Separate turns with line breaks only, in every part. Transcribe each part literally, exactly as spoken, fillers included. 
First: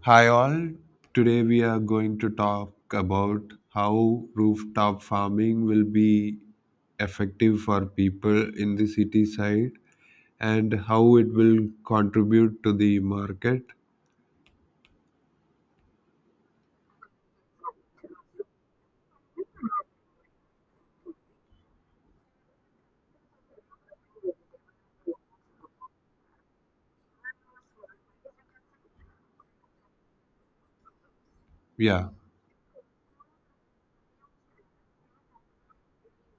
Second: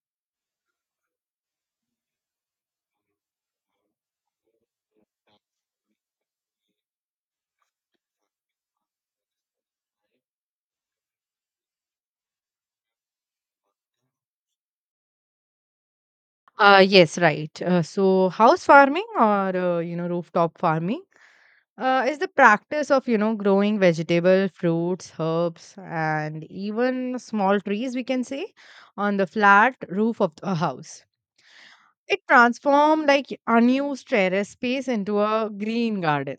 Hi all. Today we are going to talk about how rooftop farming will be effective for people in the city side and how it will contribute to the market.
Uh, yes, right. Uh, so, house farming or uh, you know rooftop farming uh, is the practice of you know growing vegetable, fruits, herbs, and even small trees. We can say on the flat roof of a house.
Yeah,
It transforms like unused terrace space into a green garden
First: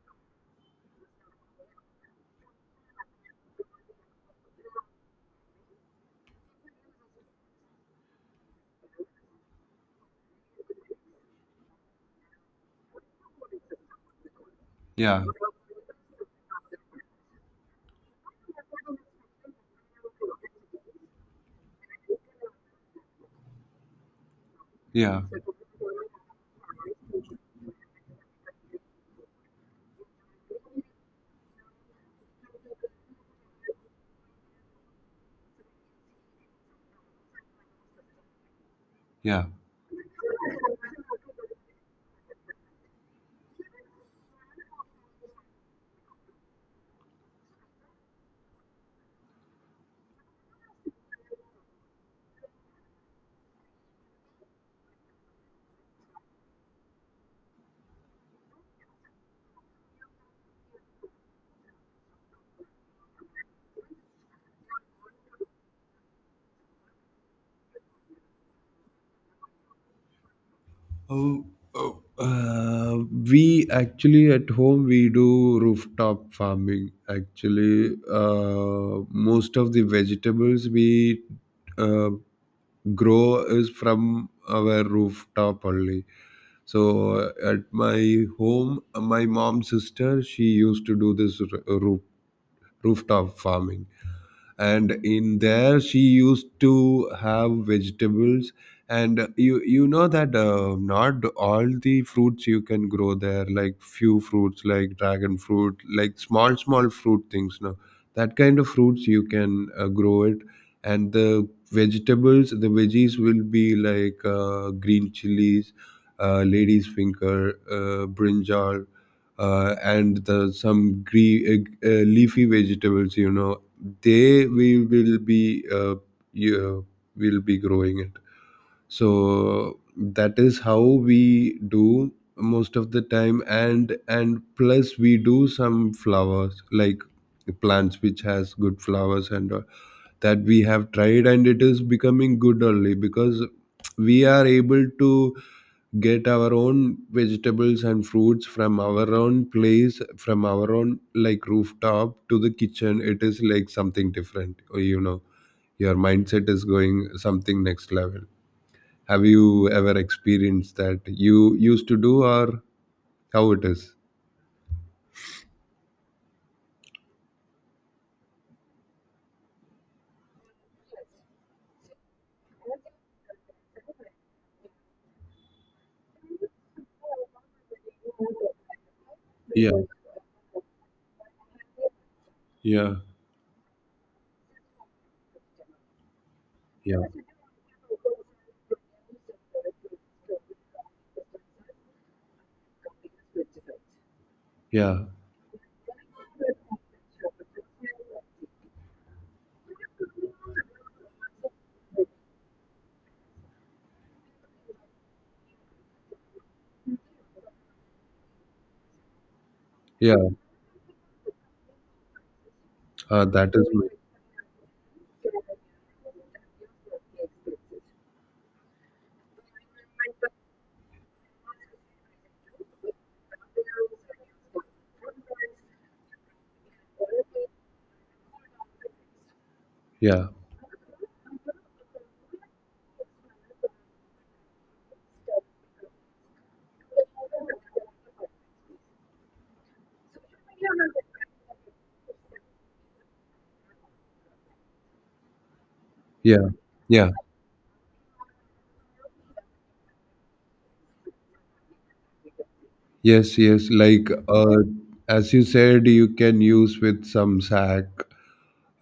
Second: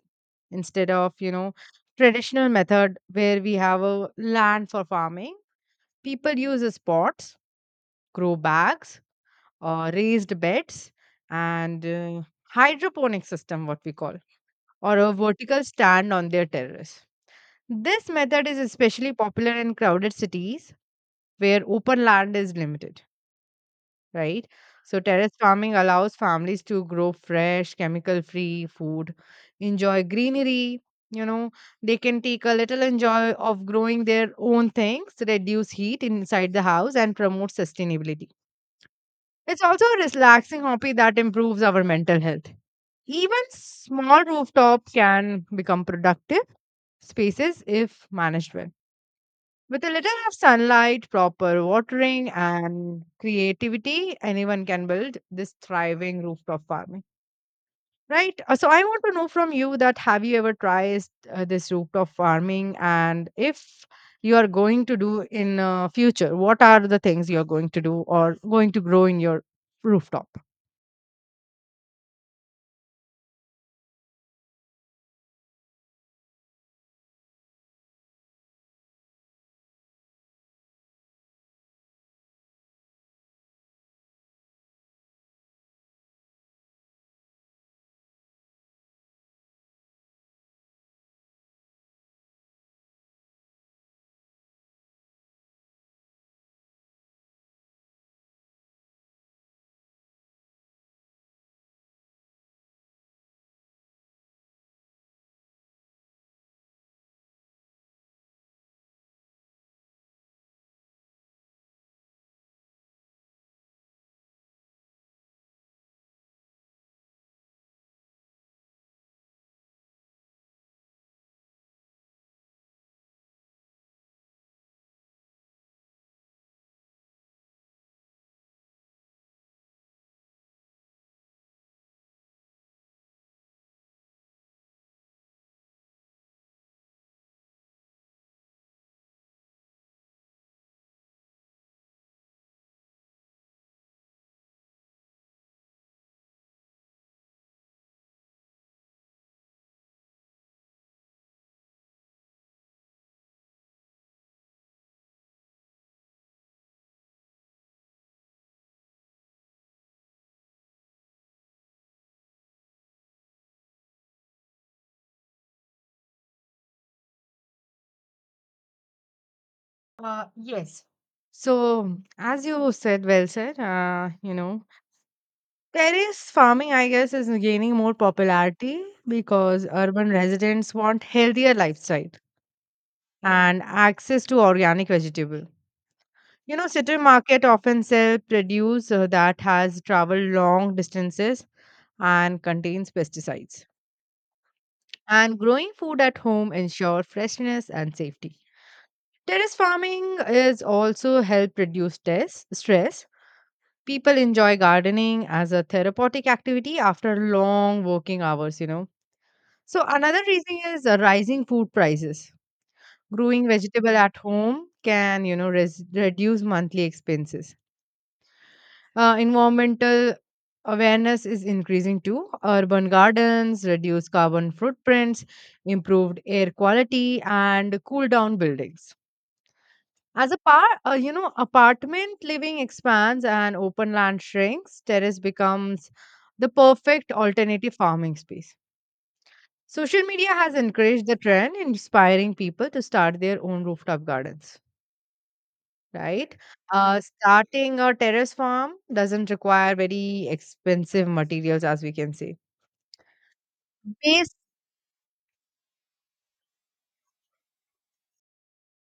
instead of you know traditional method where we have a land for farming. People use the spots, grow bags, uh, raised beds, and uh, hydroponic system what we call, or a
yeah,
vertical stand on their terrace. This method is especially popular in crowded cities where open land is limited, right? So
yeah,
terrace farming allows families to grow fresh chemical free food, enjoy greenery, you know they can take a little enjoy of growing their own things, reduce heat inside the house, and promote sustainability.
yeah.
It's also a relaxing hobby that improves our mental health. Even small rooftops can become productive spaces if managed well. With a little of sunlight, proper watering, and creativity, anyone can build this thriving rooftop farming. Right. Uh, So I want to know from you that have you ever tried uh, this rooftop farming, and if you are going to do in uh, future, what are the things you are going to do or going to grow in your rooftop?
Oh, oh, uh, we actually at home we do rooftop farming. Actually, uh, most of the vegetables we uh, grow is from our rooftop only. So uh, at my home, uh, my mom's sister, she used to do this r- roof rooftop farming. And in there she used to have vegetables. And you you know that, uh, not all the fruits you can grow there. Like few fruits like dragon fruit, like small small fruit things, no, that kind of fruits you can uh, grow it. And the vegetables, the veggies will be like uh, green chilies, uh, lady's finger, uh, brinjal, uh, and the, some green, uh, uh, leafy vegetables. You know, they we will be uh, you, uh, will be growing it. So that is how we do most of the time. And and plus, we do some flowers, like plants which has good flowers and all. That we have tried, and it is becoming good only because we are able to get our own vegetables and fruits from our own place, from our own, like, rooftop to the kitchen. It is like something different. Or, you know, your mindset is going something next level. Have you ever experienced that? You used to do? Or how it is?
Uh, yes. So, as you said, well said, uh, you know, terrace farming, I guess, is gaining more popularity because
Yeah,
urban residents want healthier lifestyle
yeah.
and access to organic vegetable. You know,
Yeah.
city market often sell produce uh, that has traveled long distances and contains pesticides.
Yeah.
And growing food at home ensure freshness and safety. Terrace farming is also help reduce stress, stress People enjoy gardening as a therapeutic activity after long working hours, you know. So,
Yeah.
another reason is uh, rising food prices.
Uh,
Growing
that is my.
vegetable at home can, you know, res- reduce monthly expenses. Uh, environmental awareness is increasing too. Urban gardens reduce carbon footprints, improved air quality, and cool down buildings.
Yeah.
As a par, uh, you know, Apartment living expands and open land shrinks, terrace becomes the perfect alternative farming space. Social media has encouraged the trend, inspiring people to start their own rooftop gardens. Right?
Yeah.
Uh,
Yeah.
starting a terrace farm doesn't require very expensive materials, as we can say.
Yes. Yes. Like,
Yes,
uh, as you said, you can use with some sack,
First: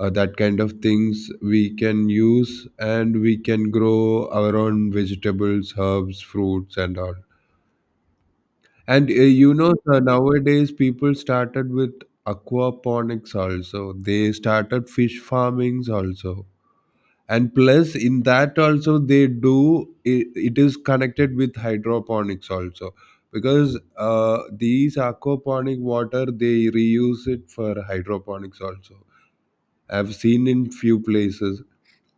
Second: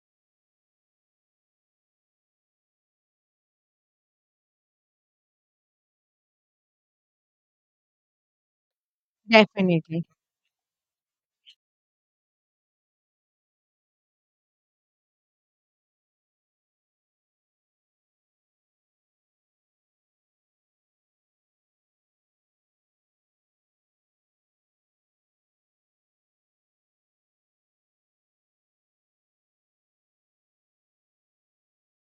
uh, that kind of things we can use, and we can grow our own vegetables, herbs, fruits, and all. And uh, you know, sir,
definitely.
nowadays people started with aquaponics also. They started fish farmings also. And plus, in that also, they do it. It is connected with hydroponics also. Because uh, these aquaponic water, they reuse it for hydroponics also. I've seen in few places.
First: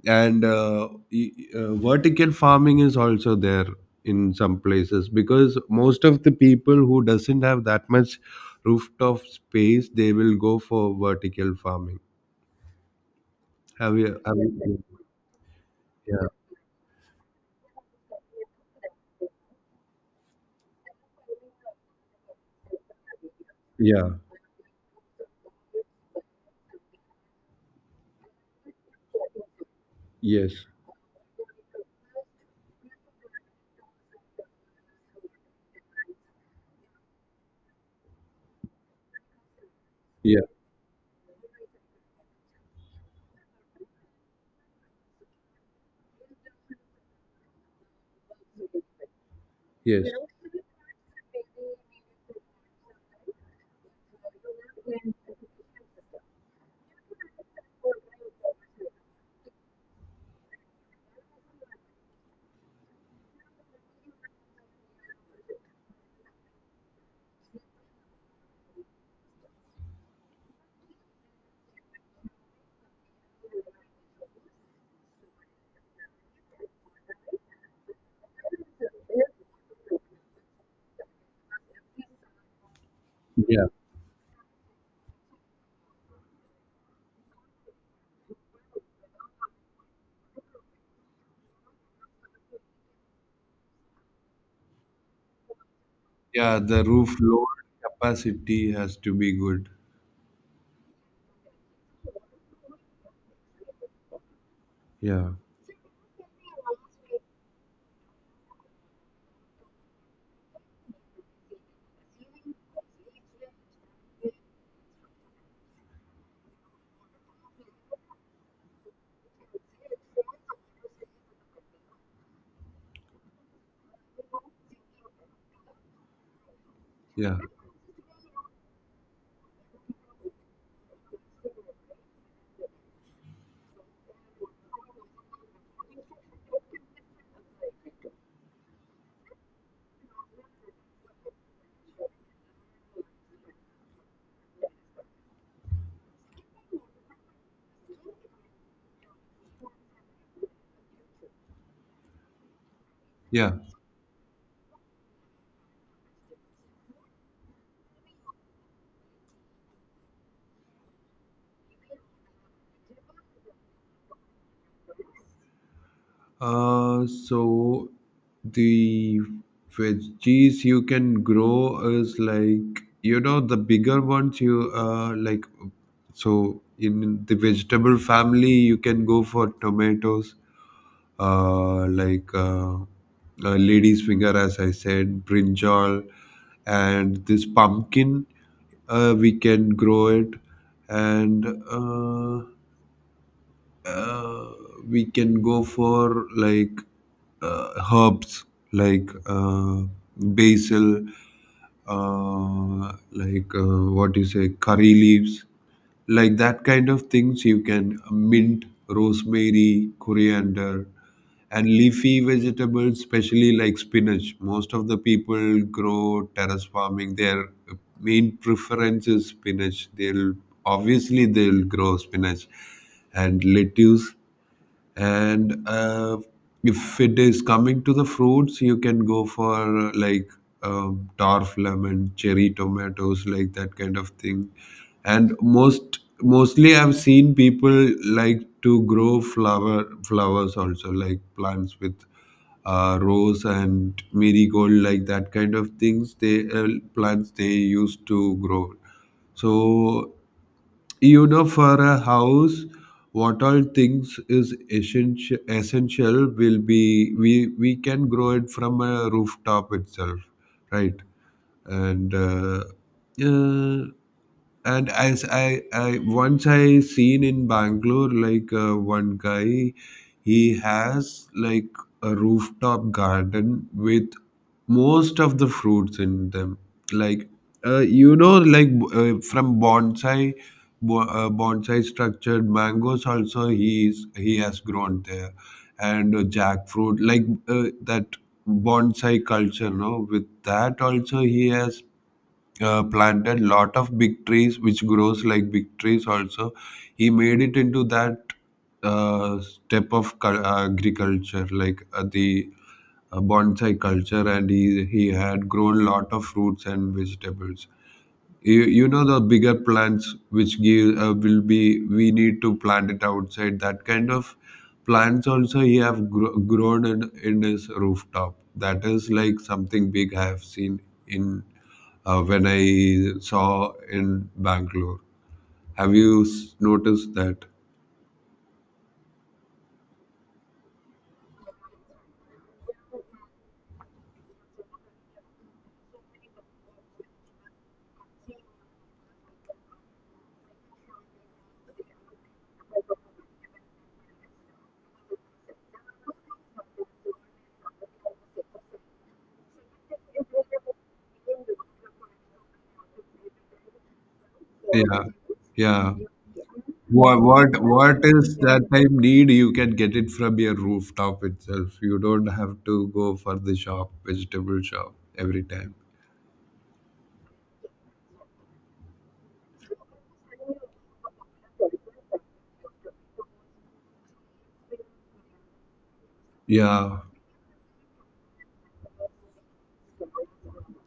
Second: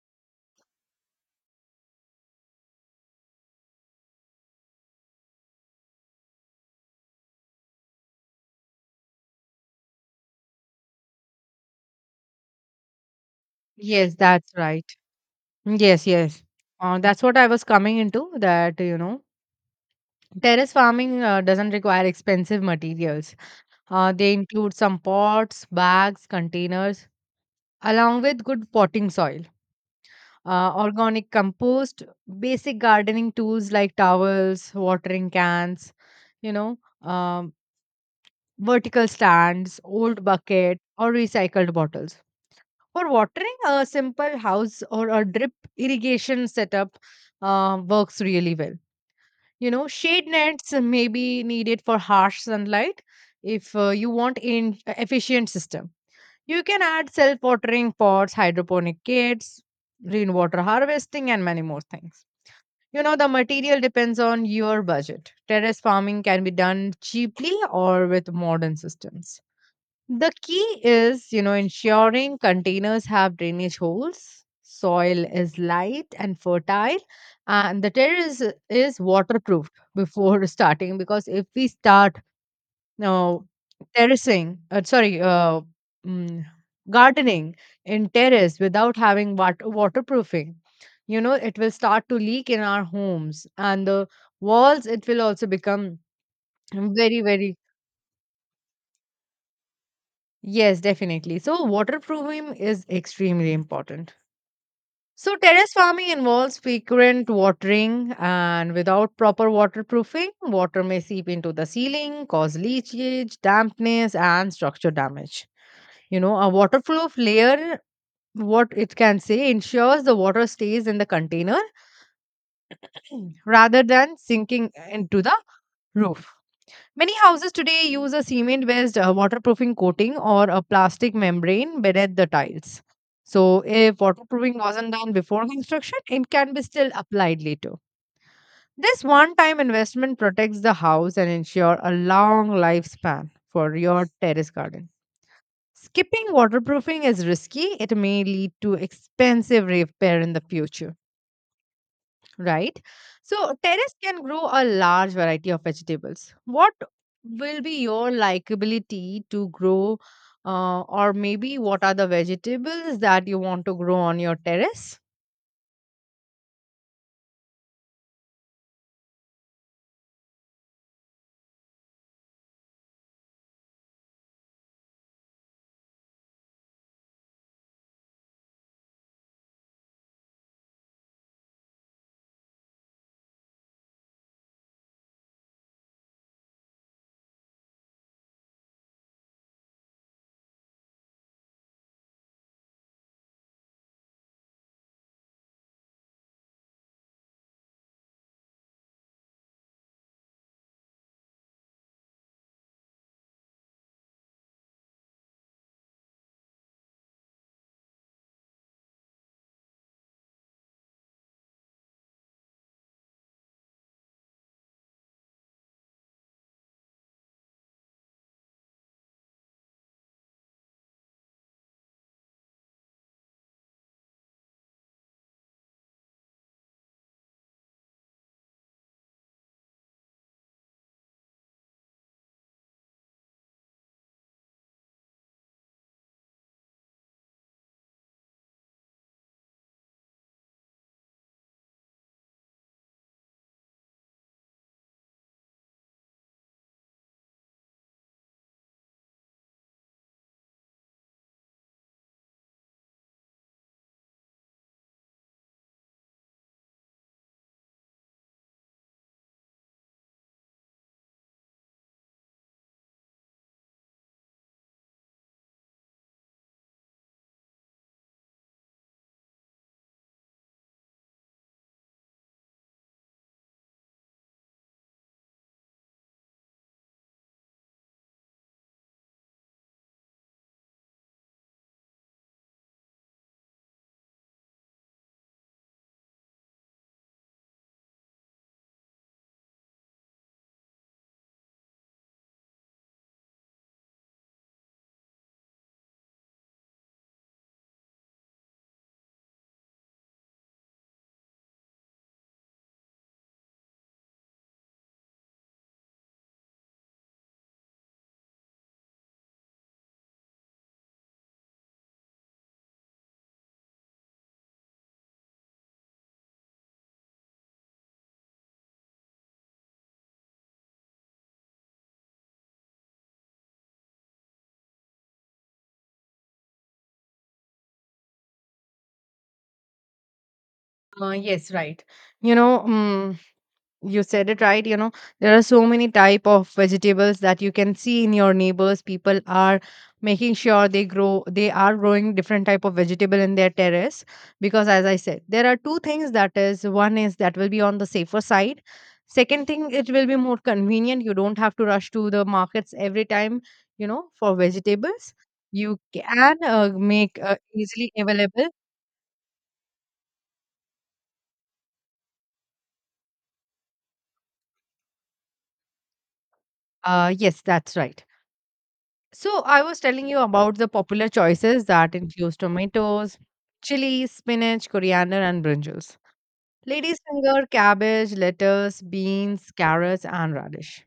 And uh, e- e, uh, vertical farming is also there in some places, because most of the people who doesn't have that much rooftop space, they will go for vertical farming. have
Yes,
you, have
that's
you
right. Yes,
yeah,
yes. Uh, that's what I was coming into that, you know, terrace farming uh, doesn't require expensive materials.
yeah.
Uh, they include some pots, bags, containers, along with good potting soil,
Yes.
uh, organic compost, basic gardening tools like towels, watering cans, you know, um, vertical stands, old
Yeah.
bucket, or recycled bottles. For watering, a simple house or a drip irrigation setup uh, works really well. You know,
Yes.
shade nets may be needed for harsh sunlight if uh, you want an efficient system. You can add self watering pots, hydroponic kits, rainwater harvesting, and many more things. You know, the material depends on your budget. Terrace farming can be done cheaply or with modern systems. The key is, you know, ensuring containers have drainage holes, soil is light and fertile, and the terrace is waterproof before starting. Because if we start now
Yeah.
terracing, uh, sorry, uh, mm, gardening in terrace without having water waterproofing, you know, it will start to leak in our homes and the walls. It will also become
Yeah, the roof
very, very.
load capacity has to be good.
Yes, definitely. So, waterproofing is extremely important.
Yeah,
So, terrace farming involves frequent watering, and without proper waterproofing, water may seep into the ceiling, cause leakage, dampness, and structure damage. You know, a waterproof layer, what it can say, ensures the water stays in the container rather than sinking into the roof. Many
yeah,
houses today use a cement based uh, waterproofing coating or a plastic membrane beneath the tiles. So, if waterproofing wasn't done before construction, it can be still applied later. This one time investment protects the house and ensure a long lifespan for your terrace garden. Skipping waterproofing is risky, it may lead to expensive repair in the future, right?
yeah.
So terrace can grow a large variety of vegetables. What will be your likability to grow, uh, or maybe what are the vegetables that you want to grow on your terrace?
Uh, so the veggies you can grow is like, you know, the bigger ones, you uh like. So in the vegetable family, you can go for tomatoes, uh like uh, uh lady's finger, as I said, brinjal, and this pumpkin. Uh, we can grow it. And uh, uh, we can go for, like, uh, herbs, like uh, basil, uh, like uh, what do you say, curry leaves, like that kind of things. You can, mint, rosemary, coriander, and leafy vegetables, especially like spinach. Most of the people grow terrace farming, their main preference is spinach. They'll obviously they'll grow spinach and lettuce. And uh, if it is coming to the fruits, you can go for uh, like um, torf lemon, cherry tomatoes, like that kind of thing. And most mostly, I've seen people like to grow flower flowers also, like plants with uh, rose and marigold, like that kind of things. They uh, plants they used to grow. So, you know, for a house, what all things is essential essential will be, we we can grow it from a rooftop itself, right? And uh, uh, and as I I once I seen in Bangalore, like, uh, one guy, he has like a rooftop garden with most of the fruits in them. Like, uh, you know like uh, from bonsai, bo- uh, bonsai structured mangoes also he's he has grown there. And uh, jackfruit, like, uh, that bonsai culture, no, with that also, he has uh, planted lot of big trees which grows like big trees also. He made it into that uh, step of cul- uh, agriculture, like uh, the a bonsai culture. And he, he had grown lot of fruits and vegetables. You, you know, the bigger plants which give uh, will be, we need to plant it outside. That kind of plants also he have gro- grown in, in his rooftop. That is like something big I have seen in uh, when I saw in Bangalore. Have you s- noticed that?
Uh, yes, right. You know, mm you said it right, you know there are so many type of vegetables that you can see in your neighbors, people are making sure they grow, they are growing different type of vegetable in their terrace, because as I said, there are two things. That is, one is that will be on the safer side. Second thing, it will be more convenient. You don't have to rush to the markets every time, you know for vegetables. You can uh, make
What,
uh,
what
easily
what is
available.
that time need? You can get it from your rooftop itself. You don't have to go for the shop, vegetable shop, every time.
Uh, yes, that's right. So I was telling you about the popular choices that includes tomatoes, chili, spinach, coriander, and brinjals.
Yeah,
Ladies finger, cabbage, lettuce, beans, carrots, and radish.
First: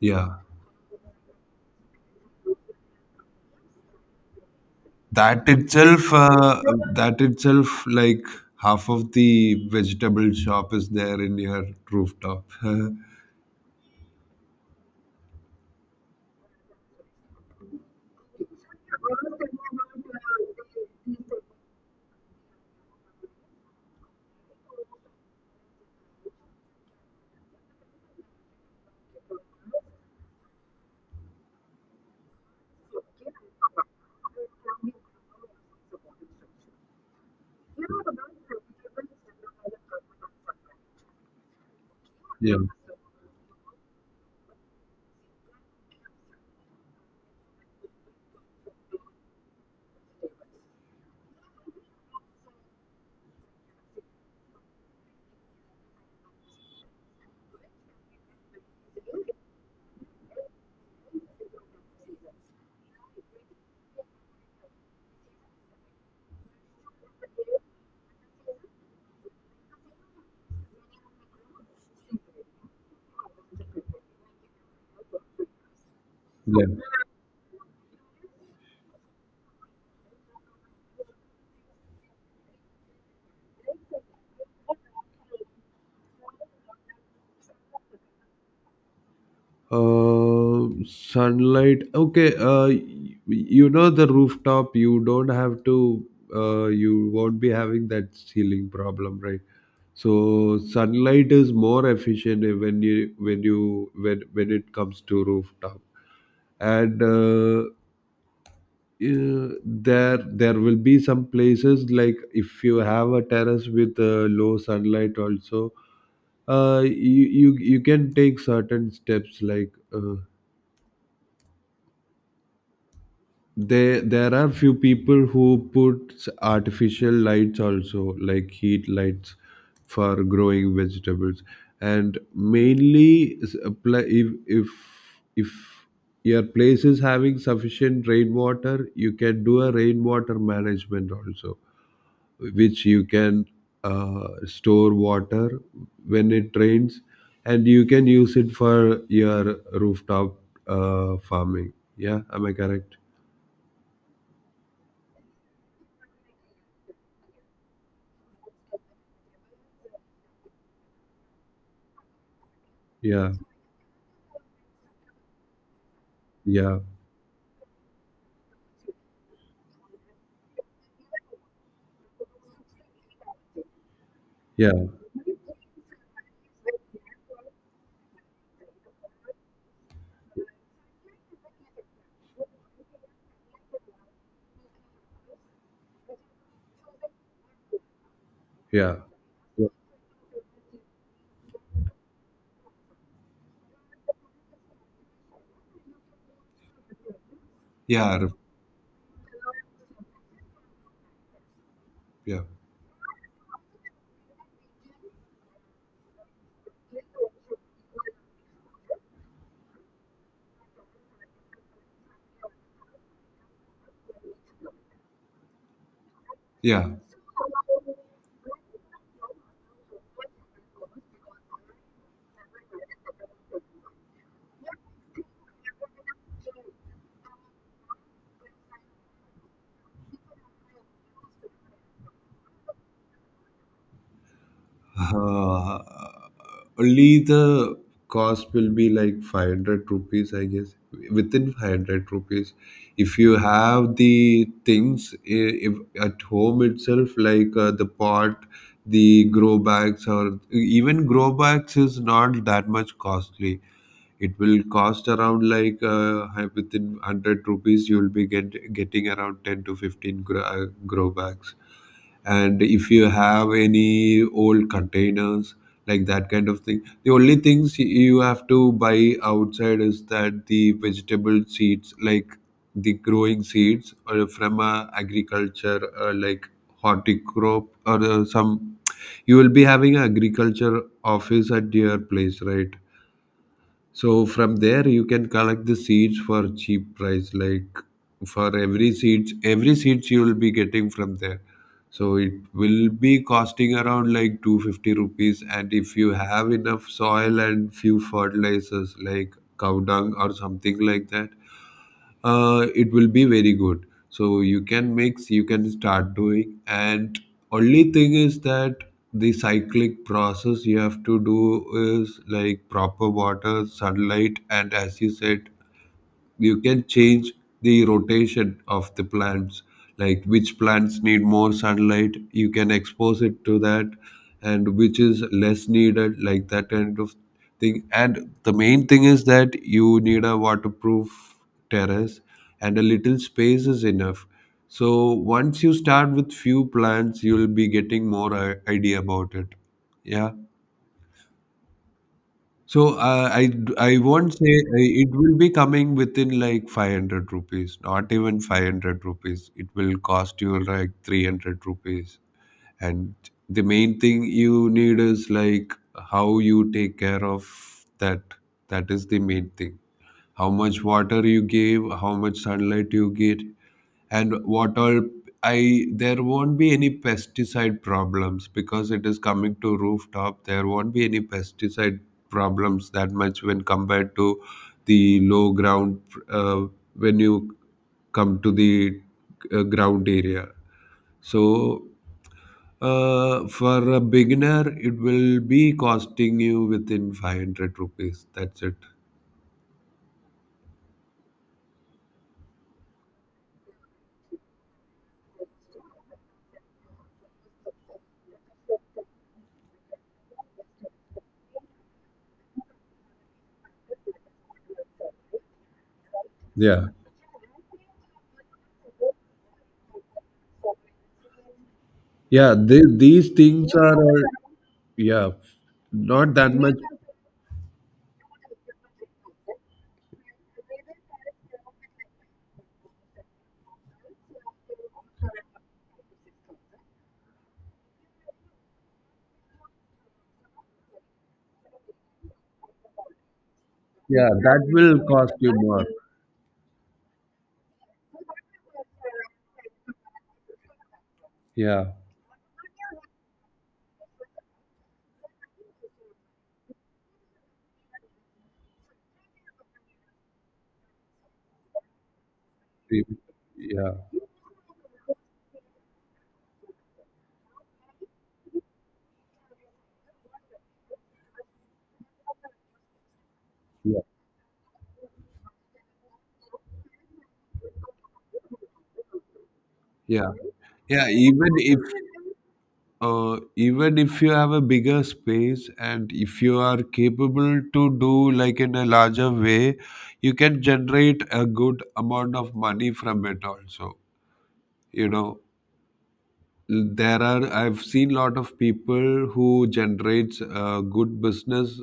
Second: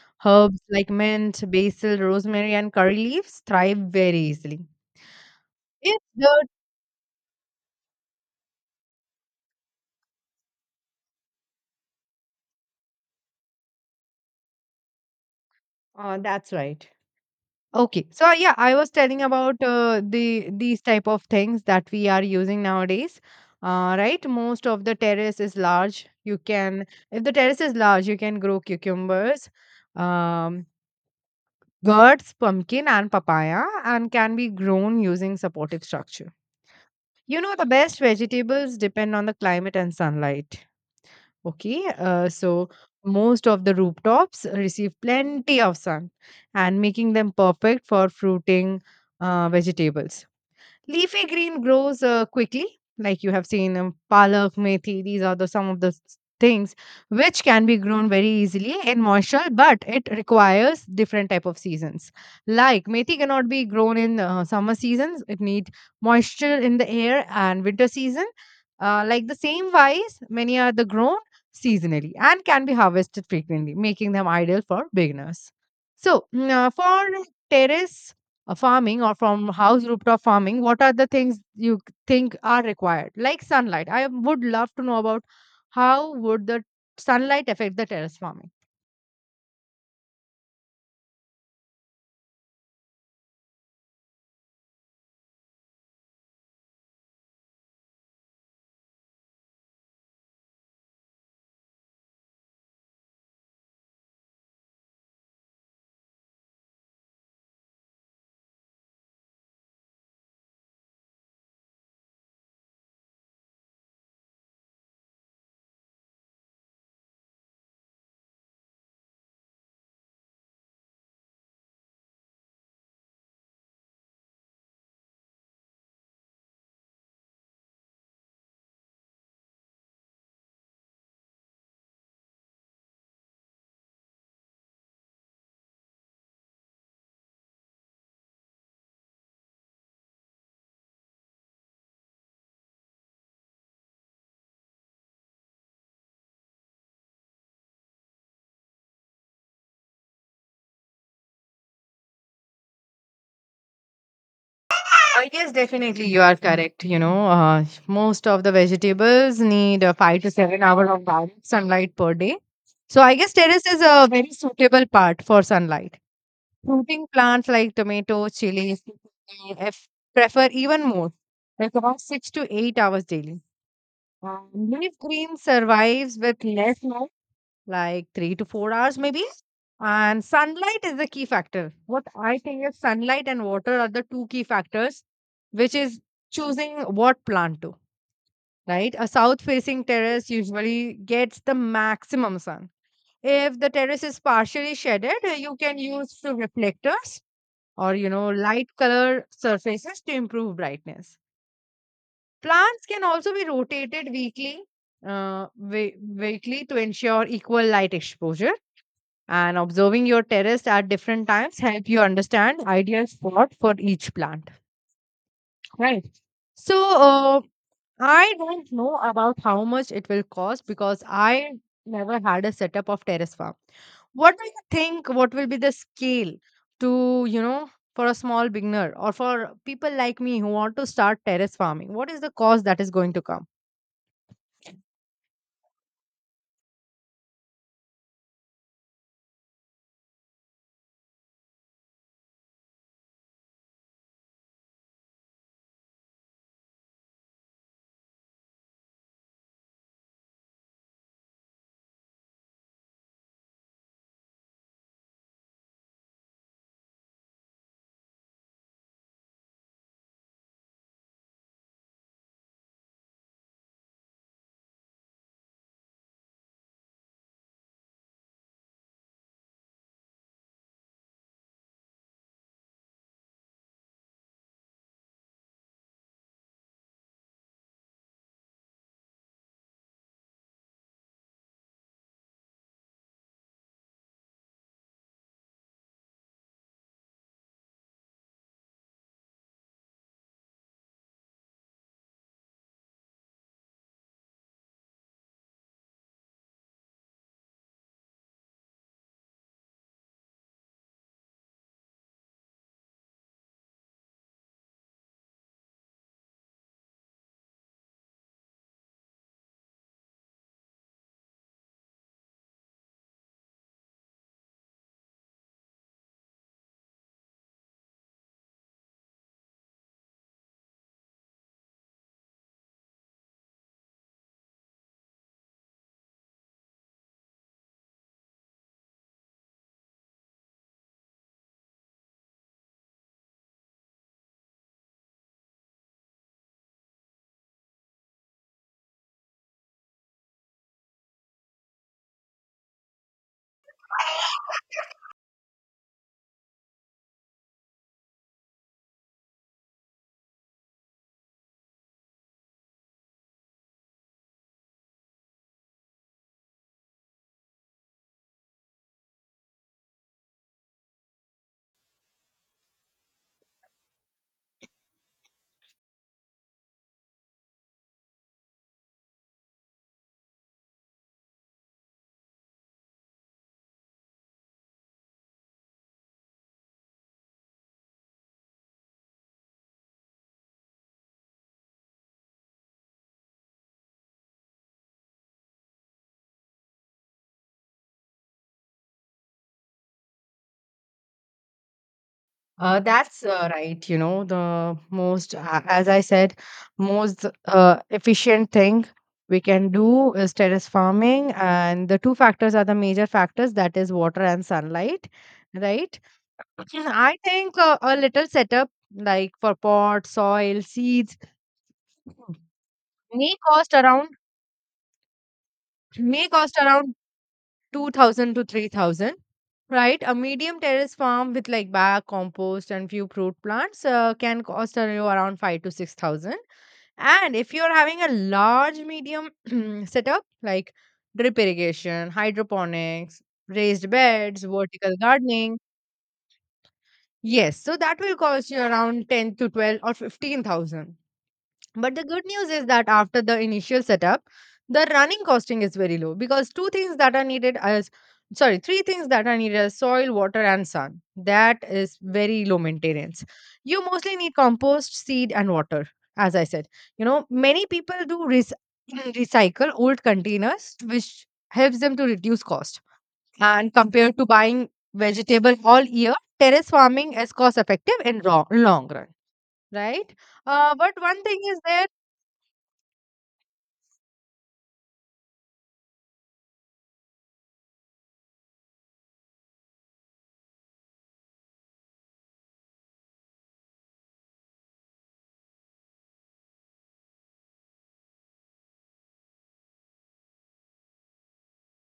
yeah.
Herbs like mint, basil, rosemary, and curry leaves thrive very easily.
That
It's
itself,
good.
uh, that itself, like, half of the vegetable shop is there in your rooftop.
Uh, that's right. Okay, so uh, yeah, I was telling about uh, the these type of things that we are using nowadays. Uh, right, most of the terrace is large. You can, if the terrace is large, you can grow cucumbers, um, gourds, pumpkin, and papaya, and can be grown using supportive structure. You know, the best vegetables depend on the climate and sunlight. Okay, uh,
Yeah,
so most of the rooftops receive plenty of sun and making them perfect for fruiting uh, vegetables. Leafy green grows uh, quickly, like you have seen um, palak, methi. These are the some of the s- things which can be grown very easily in moisture, but it requires different type of seasons. Like methi cannot be grown in uh, summer seasons; it need moisture in the air and winter season. Uh, like the same wise, many are the grown seasonally and can be harvested frequently, making them ideal for beginners. So, mm,
yeah.
uh, for terrace uh, farming or from house rooftop farming, what are the things you c- think are required? Like sunlight. I would love to know about how would the sunlight affect the terrace farming.
Uh, sunlight. Okay. Uh, y- you know, the rooftop, you don't have to. Uh, you won't be having that ceiling problem, right? So sunlight is more efficient when you when you when when it comes to rooftop. And uh, uh, there there will be some places like, if you have a terrace with uh, low sunlight also, uh, you, you you can take certain steps like uh, There, there are few people who put artificial lights also, like heat lights for growing vegetables. And mainly s- apply- if if if your place is having sufficient rainwater, you can do a rainwater management also, which you can uh, store water when it rains, and you can use it for your rooftop uh, farming. Yeah, am I correct?
I guess definitely you are correct. You know, uh, most of the vegetables need a five to seven hour of direct sunlight per day. So I
Yeah.
guess terrace is a very suitable part for sunlight.
Yeah,
Fruiting plants like tomatoes, chilies, cucumber, if prefer even more, like about six to eight hours daily. Um,
yeah,
leaf green survives with less light, like three to four hours maybe. And sunlight is the key factor. What I think is sunlight and water are the two key factors, which is choosing what plant to, right?
yeah,
A south
yeah,
facing terrace usually gets the maximum sun. If the terrace is partially shaded, uh, you can use the reflectors or, you
yeah,
know,
r-
light color surfaces to improve brightness.
yeah.
Plants can also be rotated weekly, uh, we- weekly to ensure equal light exposure. And observing your terrace at different times help you understand ideal spot for each plant. Right.
Yeah.
So uh, I don't know about how much it will cost because I never had a setup of terrace farm. What do you think? What will be the scale to you know for a small beginner or for people like me who want to start terrace farming? What is the cost that is going to come?
Uh, Only the cost will be like five hundred rupees, I guess. Within five hundred rupees, if you have the things, I- if at home itself, like uh, the pot, the grow bags. Or even grow bags is not that much costly. It will cost around like uh, hi- within one hundred rupees you'll be get, getting around ten to fifteen grow, uh, grow bags. And if you have any old containers, like that kind of thing, the only things y- you have to buy outside is that the vegetable seeds, like the growing seeds, or from a agriculture, uh, like horticulture or uh, some you will be having an agriculture office at your place, right? So from there you can collect the seeds for cheap price. Like, for every seeds, every seeds you will be getting from there. So it will be costing around like two hundred fifty rupees. And if you have enough soil and few fertilizers like cow dung or something like that, uh, it will be very good. So you can mix, you can start doing. And only thing is that the cyclic process you have to do is like proper water, sunlight, and as you said, you can change the rotation of the plants, like which plants need more sunlight, you can expose it to that, and which is less needed, like that kind of thing. And the main thing is that you need a waterproof terrace and a little space is enough. So once you start with few plants, you'll be getting more i- idea about it. Yeah. So uh, I d- I won't say, I, it will be coming within like five hundred rupees. Not even five hundred rupees. It will cost you like three hundred rupees. And the main thing you need is like how you take care of that. That is the main thing. How much water you give, how much sunlight you get, and what all I there won't be any pesticide problems, because it is coming to rooftop. There won't be any pesticide problems that much when compared to the low ground, uh, when you come to the uh, ground area. So uh, for a beginner it will be costing you within five hundred rupees, that's it.
Uh, that's uh, right. You know, the most, a- as I said, most uh, efficient thing we can do is terrace farming. And the two factors are the major factors, that is water and sunlight, right?
Yeah,
And I think uh, a little setup like for pot, soil, seeds
yeah, the- these
may cost
things are
around
all, yeah,
may
not that
cost
much.
around two thousand to three thousand. Right, a medium terrace farm with like back compost and few fruit plants uh, can cost uh, you around five to six thousand. And if you're having a large medium setup like drip irrigation, hydroponics, raised
Yeah,
beds,
that
vertical
will cost you
gardening.
more.
Yes, so that will cost you around ten to twelve or fifteen thousand.
Yeah,
But the good news is that after the initial setup, the running costing is very low because two things that are needed as sorry, three things that are needed as soil, water, and sun. That is very low
yeah,
maintenance. You
yeah,
mostly need compost, seed, and water. As I said, you know, many people do rec- recycle old containers, which helps them to reduce cost. And
yeah,
compared to buying vegetable all year, terrace farming is cost effective in ro- long run, right?
yeah.
Uh, but
Yeah,
one thing
even
is
if
there.
uh, even if you have a bigger space, and if you are capable to do like in a larger way, you can generate a good amount of money from it also. You know, there are, I've seen lot of people who generates uh, good business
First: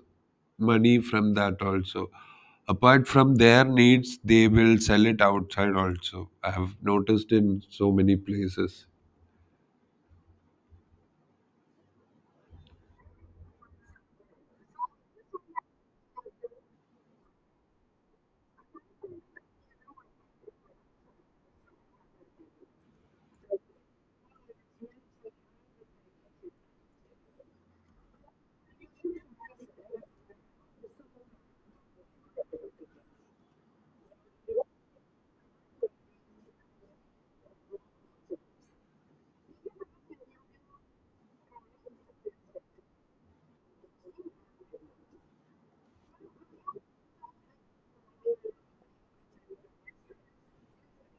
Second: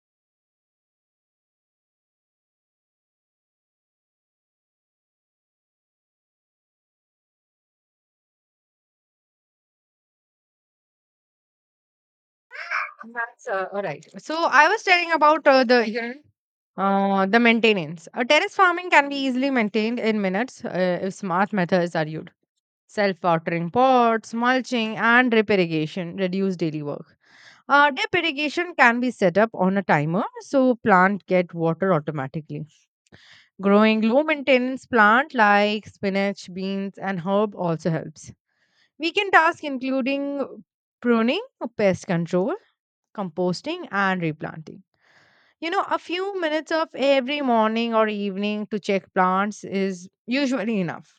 money from that also. Apart from their needs, they will sell it outside also. I have noticed in so many places.
That's uh, all right. So I was telling about uh, the you uh, the maintenance. Uh, terrace farming can be easily maintained in minutes uh, if smart methods are used. Self-watering pots, mulching, and drip irrigation reduce daily work. Uh, drip irrigation can be set up on a timer so plant get water automatically. Growing low maintenance plant like spinach, beans, and herb also helps. Weekend tasks including pruning, pest control, composting, and replanting. You know, a few minutes of every morning or evening to check plants is usually enough.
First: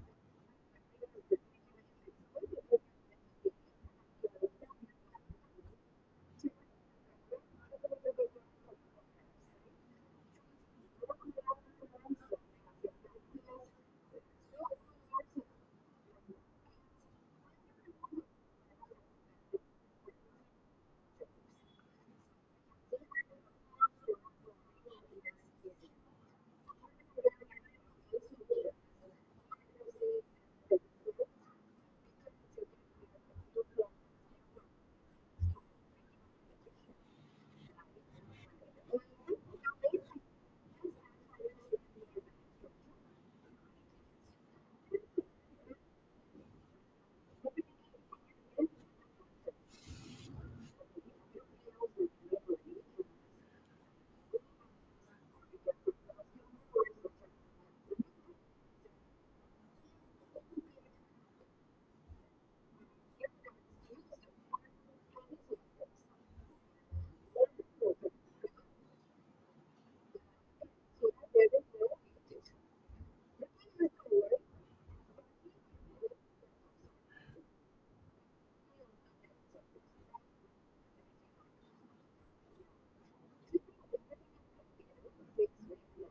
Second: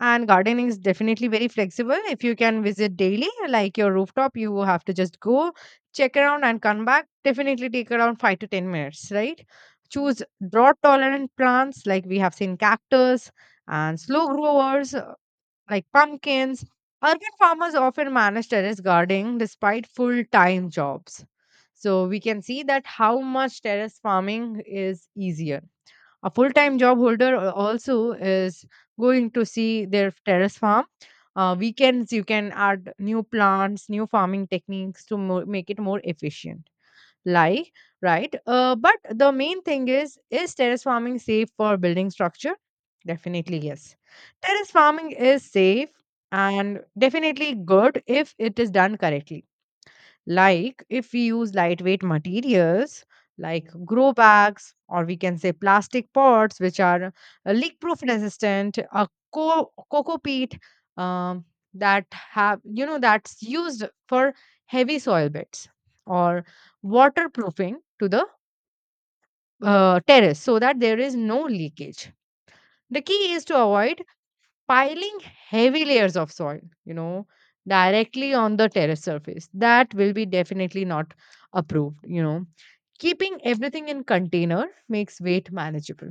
And gardening is definitely very flexible. If you can visit daily, like your rooftop, you have to just go, check around, and come back. Definitely take around five to ten minutes, right? Choose drought tolerant plants like we have seen cactus and slow growers. Uh, like pumpkins. Urban farmers often manage terrace gardening despite full time jobs. So we can see that how much terrace farming is easier. A full time job holder al- also is going to see their terrace farm. Uh, weekends, you can add new plants, new farming techniques to mo- make it more efficient lie, right? Uh, but the main thing is is terrace farming safe for building structure? Definitely yes. Terrace farming is safe and definitely good if it is done correctly, like if we use lightweight materials like grow bags, or we can say plastic pots, which are uh, leak proof resistant, a co- coco peat um, that have, you know, that's used for heavy soil beds or waterproofing to the uh, terrace so that there is no leakage. The key is to avoid piling heavy layers of soil, you know, directly on the terrace surface. That will be definitely not approved, you know. Keeping everything in container makes weight manageable.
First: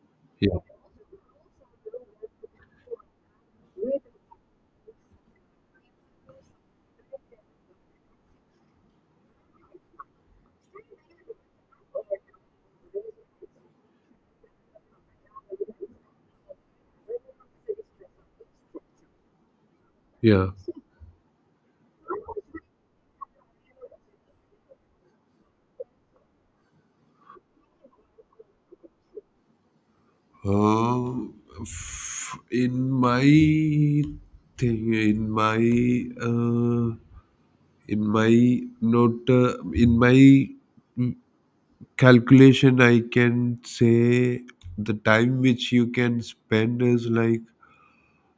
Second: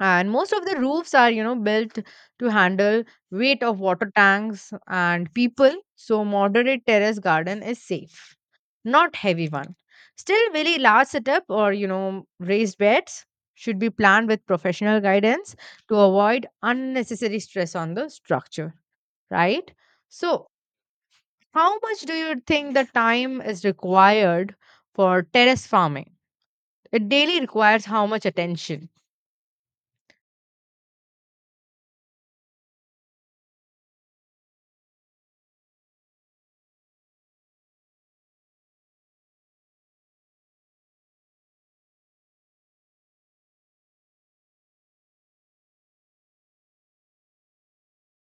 And most
Yeah,
of the roofs are, you know, built to handle weight of water tanks and people. So moderate terrace garden is safe, not heavy one. Still, very large setup or, you know, raised beds should be planned with professional guidance to avoid unnecessary stress on the structure, right?
yeah.
So, how much do you think the time is required for terrace farming? It daily requires how much attention?
Um, in my thing, in my uh, in my note, uh, in my mm, calculation, I can say, the time which you can spend is like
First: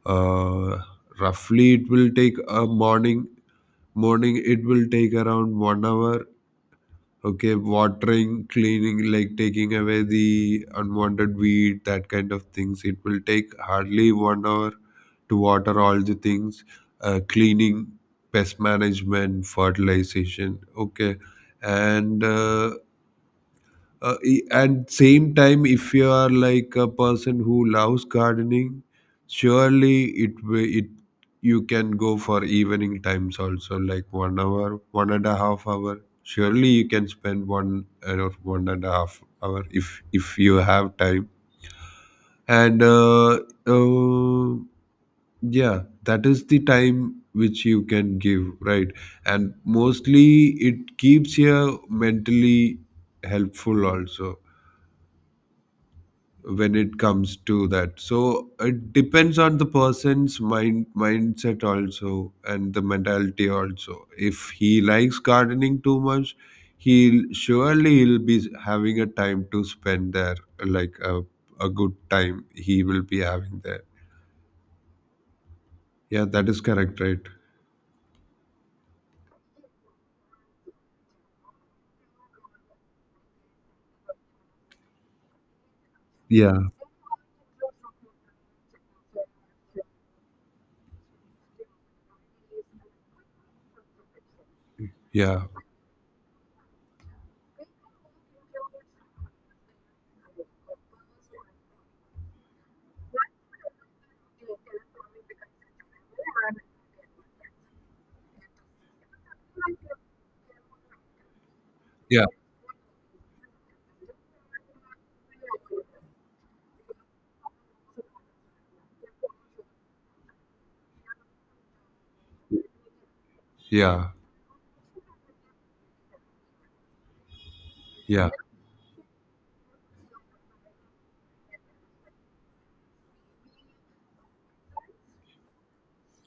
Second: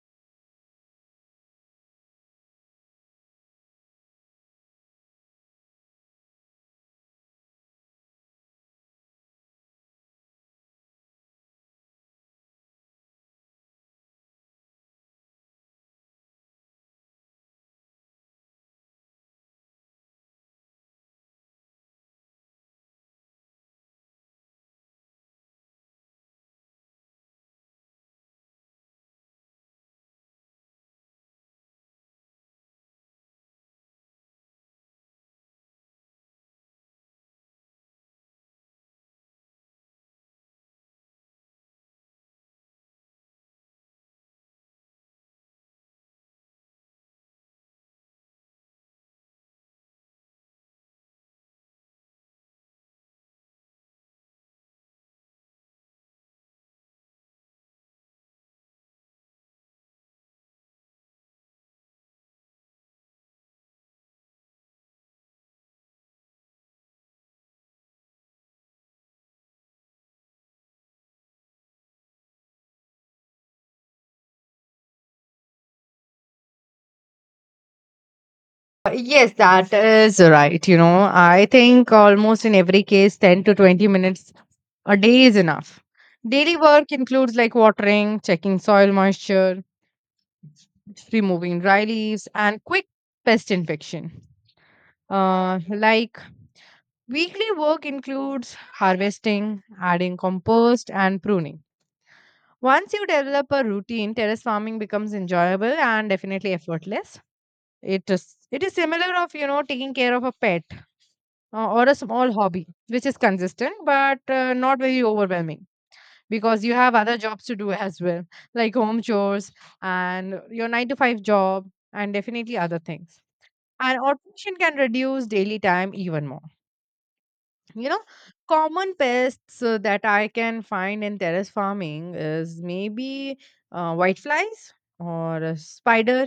uh, roughly it will take a morning morning it will take around one hour. Okay, watering, cleaning, like taking away the unwanted weed, that kind of things, it will take hardly one hour to water all the things, uh, cleaning, pest management, fertilization. Okay, and uh, uh, i- and same time, if you are like a person who loves gardening, surely it wi- it you can go for evening times also, like one hour, one and a half hour. Surely you can spend one or one and a half hour, if if you have time. And uh, uh, yeah, that is the time which you can give, right? And mostly it keeps you mentally helpful also when it comes to that. So it depends on the person's mind mindset also, and the mentality also. If he likes gardening too much, he'll surely he'll be having a time to spend there, like a, a good time he will be having there. Yeah, that is correct, right?
Uh, Yes, that is right. You know, I think almost in every case, ten to twenty minutes a day is enough.
Yeah,
Daily work includes like watering, checking soil moisture, removing dry leaves, and quick pest infection.
yeah,
Uh, like weekly work includes harvesting, adding compost, and pruning. Once you develop a routine, terrace farming becomes enjoyable and definitely effortless. It is it is similar of, you know, taking care of a pet uh, or a
yeah,
small hobby, which is consistent but uh, not very overwhelming, because you have other jobs to do as well, like home chores and your nine to five job and definitely other things. And
yeah,
automation can reduce daily time even more, you know.
yeah,
Common pests uh, that I can find in terrace farming is maybe uh, whiteflies or a spider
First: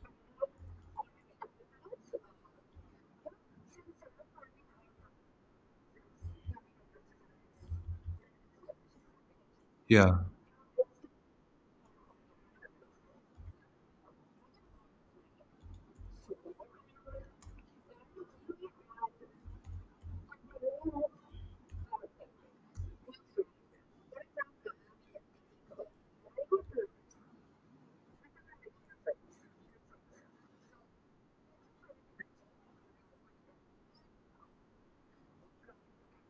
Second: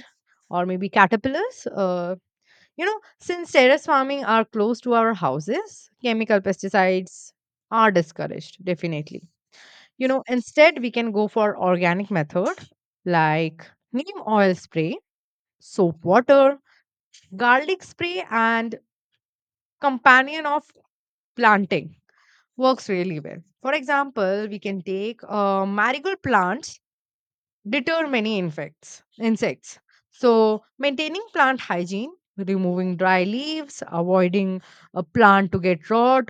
or maybe caterpillars uh, you know, since terrace farming are close to our houses, chemical pesticides are discouraged, definitely. You
yeah,
know, instead we can go for organic method, like neem oil spray, soap water, garlic spray, and companion of planting works really well. For example, we can take uh, marigold plants deter many infects, insects. So, maintaining plant hygiene, removing dry leaves, avoiding a plant to get rot,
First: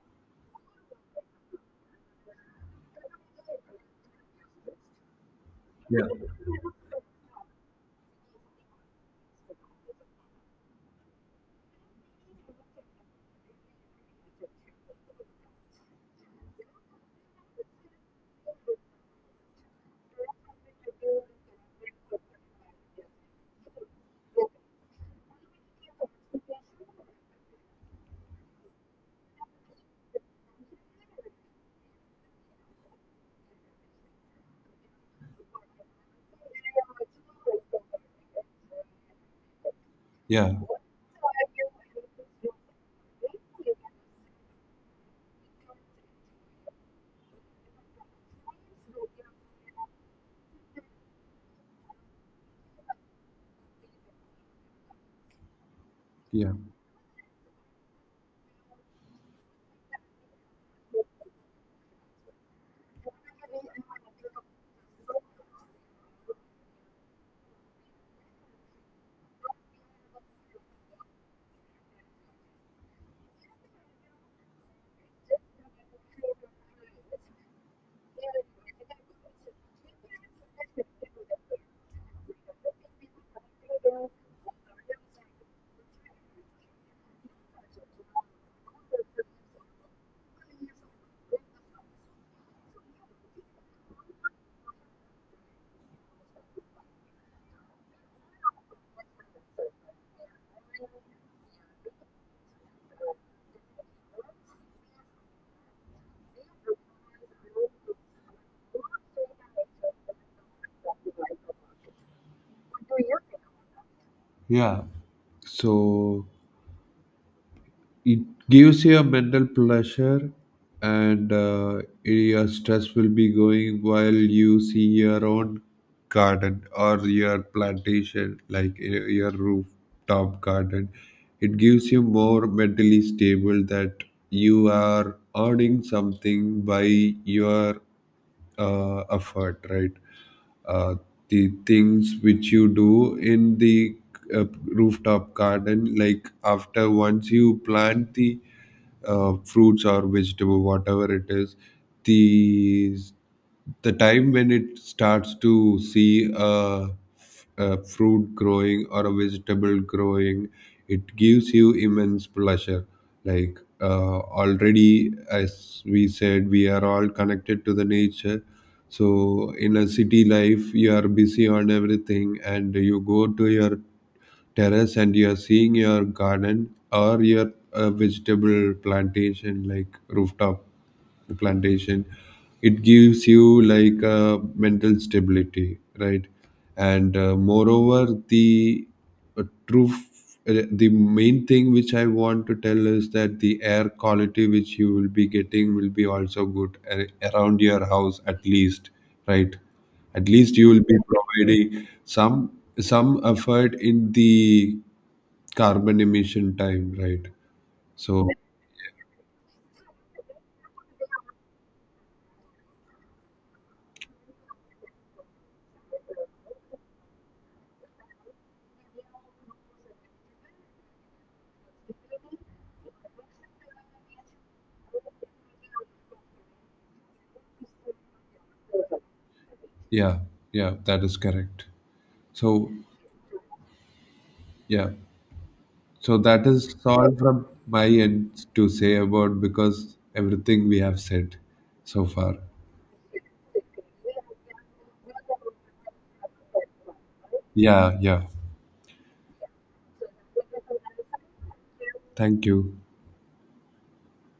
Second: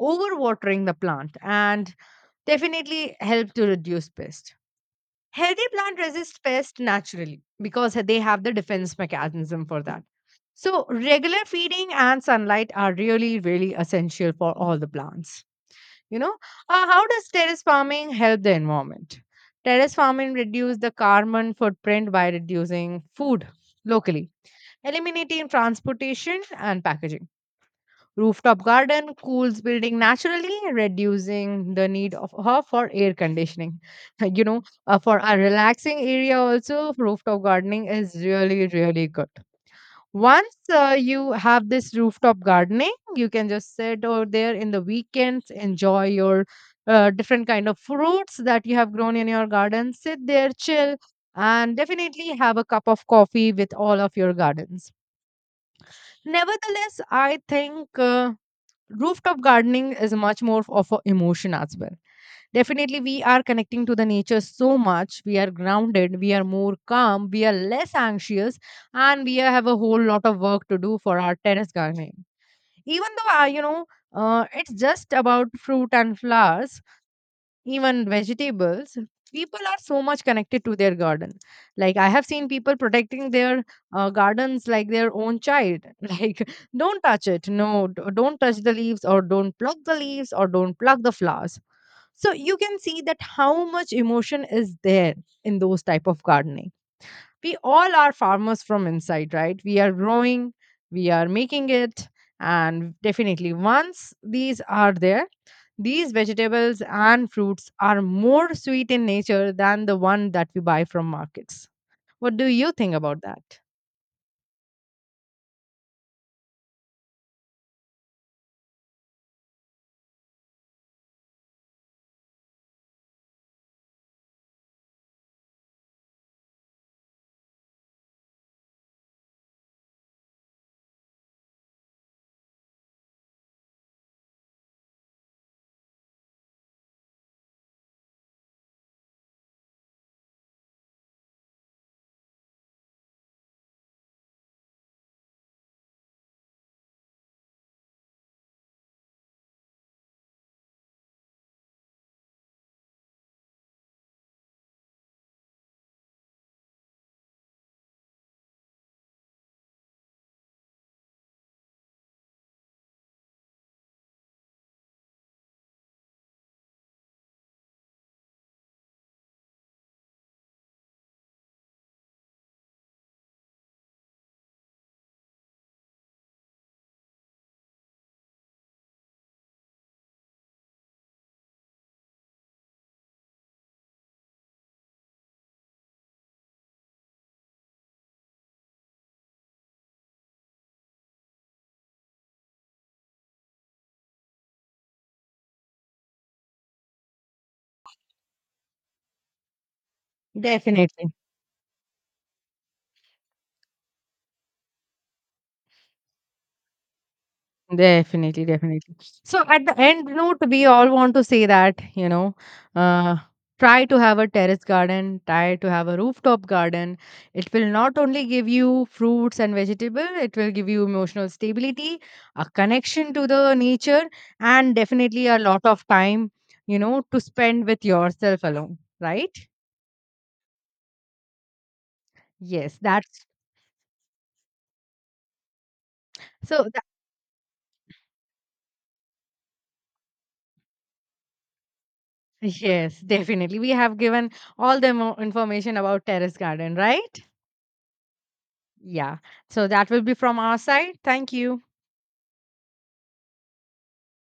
overwatering the plant, and definitely help to reduce pest. Healthy plant
yeah.
resist pest naturally because they have the defense mechanism for that. So, regular feeding and sunlight are really, really essential for all the plants. You know, uh, how does terrace farming help the environment? Terrace farming reduces the carbon footprint by reducing food locally, eliminating transportation and packaging. Rooftop garden cools building naturally, reducing the need of her for air conditioning. You know, uh, for a relaxing area also, rooftop gardening is really really good.
Yeah.
Once uh, you have this rooftop gardening, you can just sit over there in the weekends, enjoy your uh, different kind of fruits that you have grown in your garden, sit there, chill, and definitely have a cup of coffee with all of your gardens.
Yeah.
Nevertheless, I think uh, rooftop gardening is much more of an emotion as well. Definitely, we are connecting to the nature so much. We are grounded, we are more calm, we are less anxious, and we have a whole lot of work to do for our terrace gardening. Even though, uh, you know, uh, it's just about fruit and flowers, even vegetables, people are so much connected to their garden. Like I have seen people protecting their uh, gardens like their own child like don't touch it, no d- don't touch the leaves or don't pluck the leaves or don't pluck the flowers. So you can see that how much emotion is there in those type of gardening. We all are farmers from inside, right? We are growing, we are making it, and definitely once these are there, these vegetables and fruits are more sweet in nature than the one that we buy from markets. What do you think about that?
Yeah. So it gives you a mental pleasure, and uh, your stress will be going while you see your own garden, or your plantation, like y- your rooftop garden. It gives you more mentally stable that you are earning something by your uh, effort, right? uh, the things which you do in the uh, rooftop garden, like after once you plant the uh, fruits or vegetable, whatever it is, the the time when it starts to see a, a fruit growing or a vegetable growing, it gives you immense pleasure. Like uh, already, as we said, we are all connected to the nature. So in a city life, you are busy on everything, and you go to your terrace, and you're seeing your garden or your uh, vegetable plantation, like rooftop plantation. It gives you like a mental stability, right? And uh, moreover the uh, true f- uh, the main thing which I want to tell is that the air quality which you will be getting will be also good a- around your house, at least, right? At least you will be
Definitely.
providing some some effort in the carbon emission time, right? So,
Definitely, definitely. So at the end note, we all want to say that, you know, uh, try to have a terrace garden, try to have a rooftop garden. It will not only give you fruits and vegetables, it will give you emotional stability, a connection to the nature, and definitely a lot of time, you know, to spend with yourself alone, right?
yeah, yeah, that is correct. So,
Yes, that's
yeah. So that
so.
is
That,
all from my end to say about, because everything we have said so far.
yes, definitely. We have given all the mo- information about terrace garden, right?
Yeah, yeah.
Yeah. So that will be from our side. Thank you.
Thank you.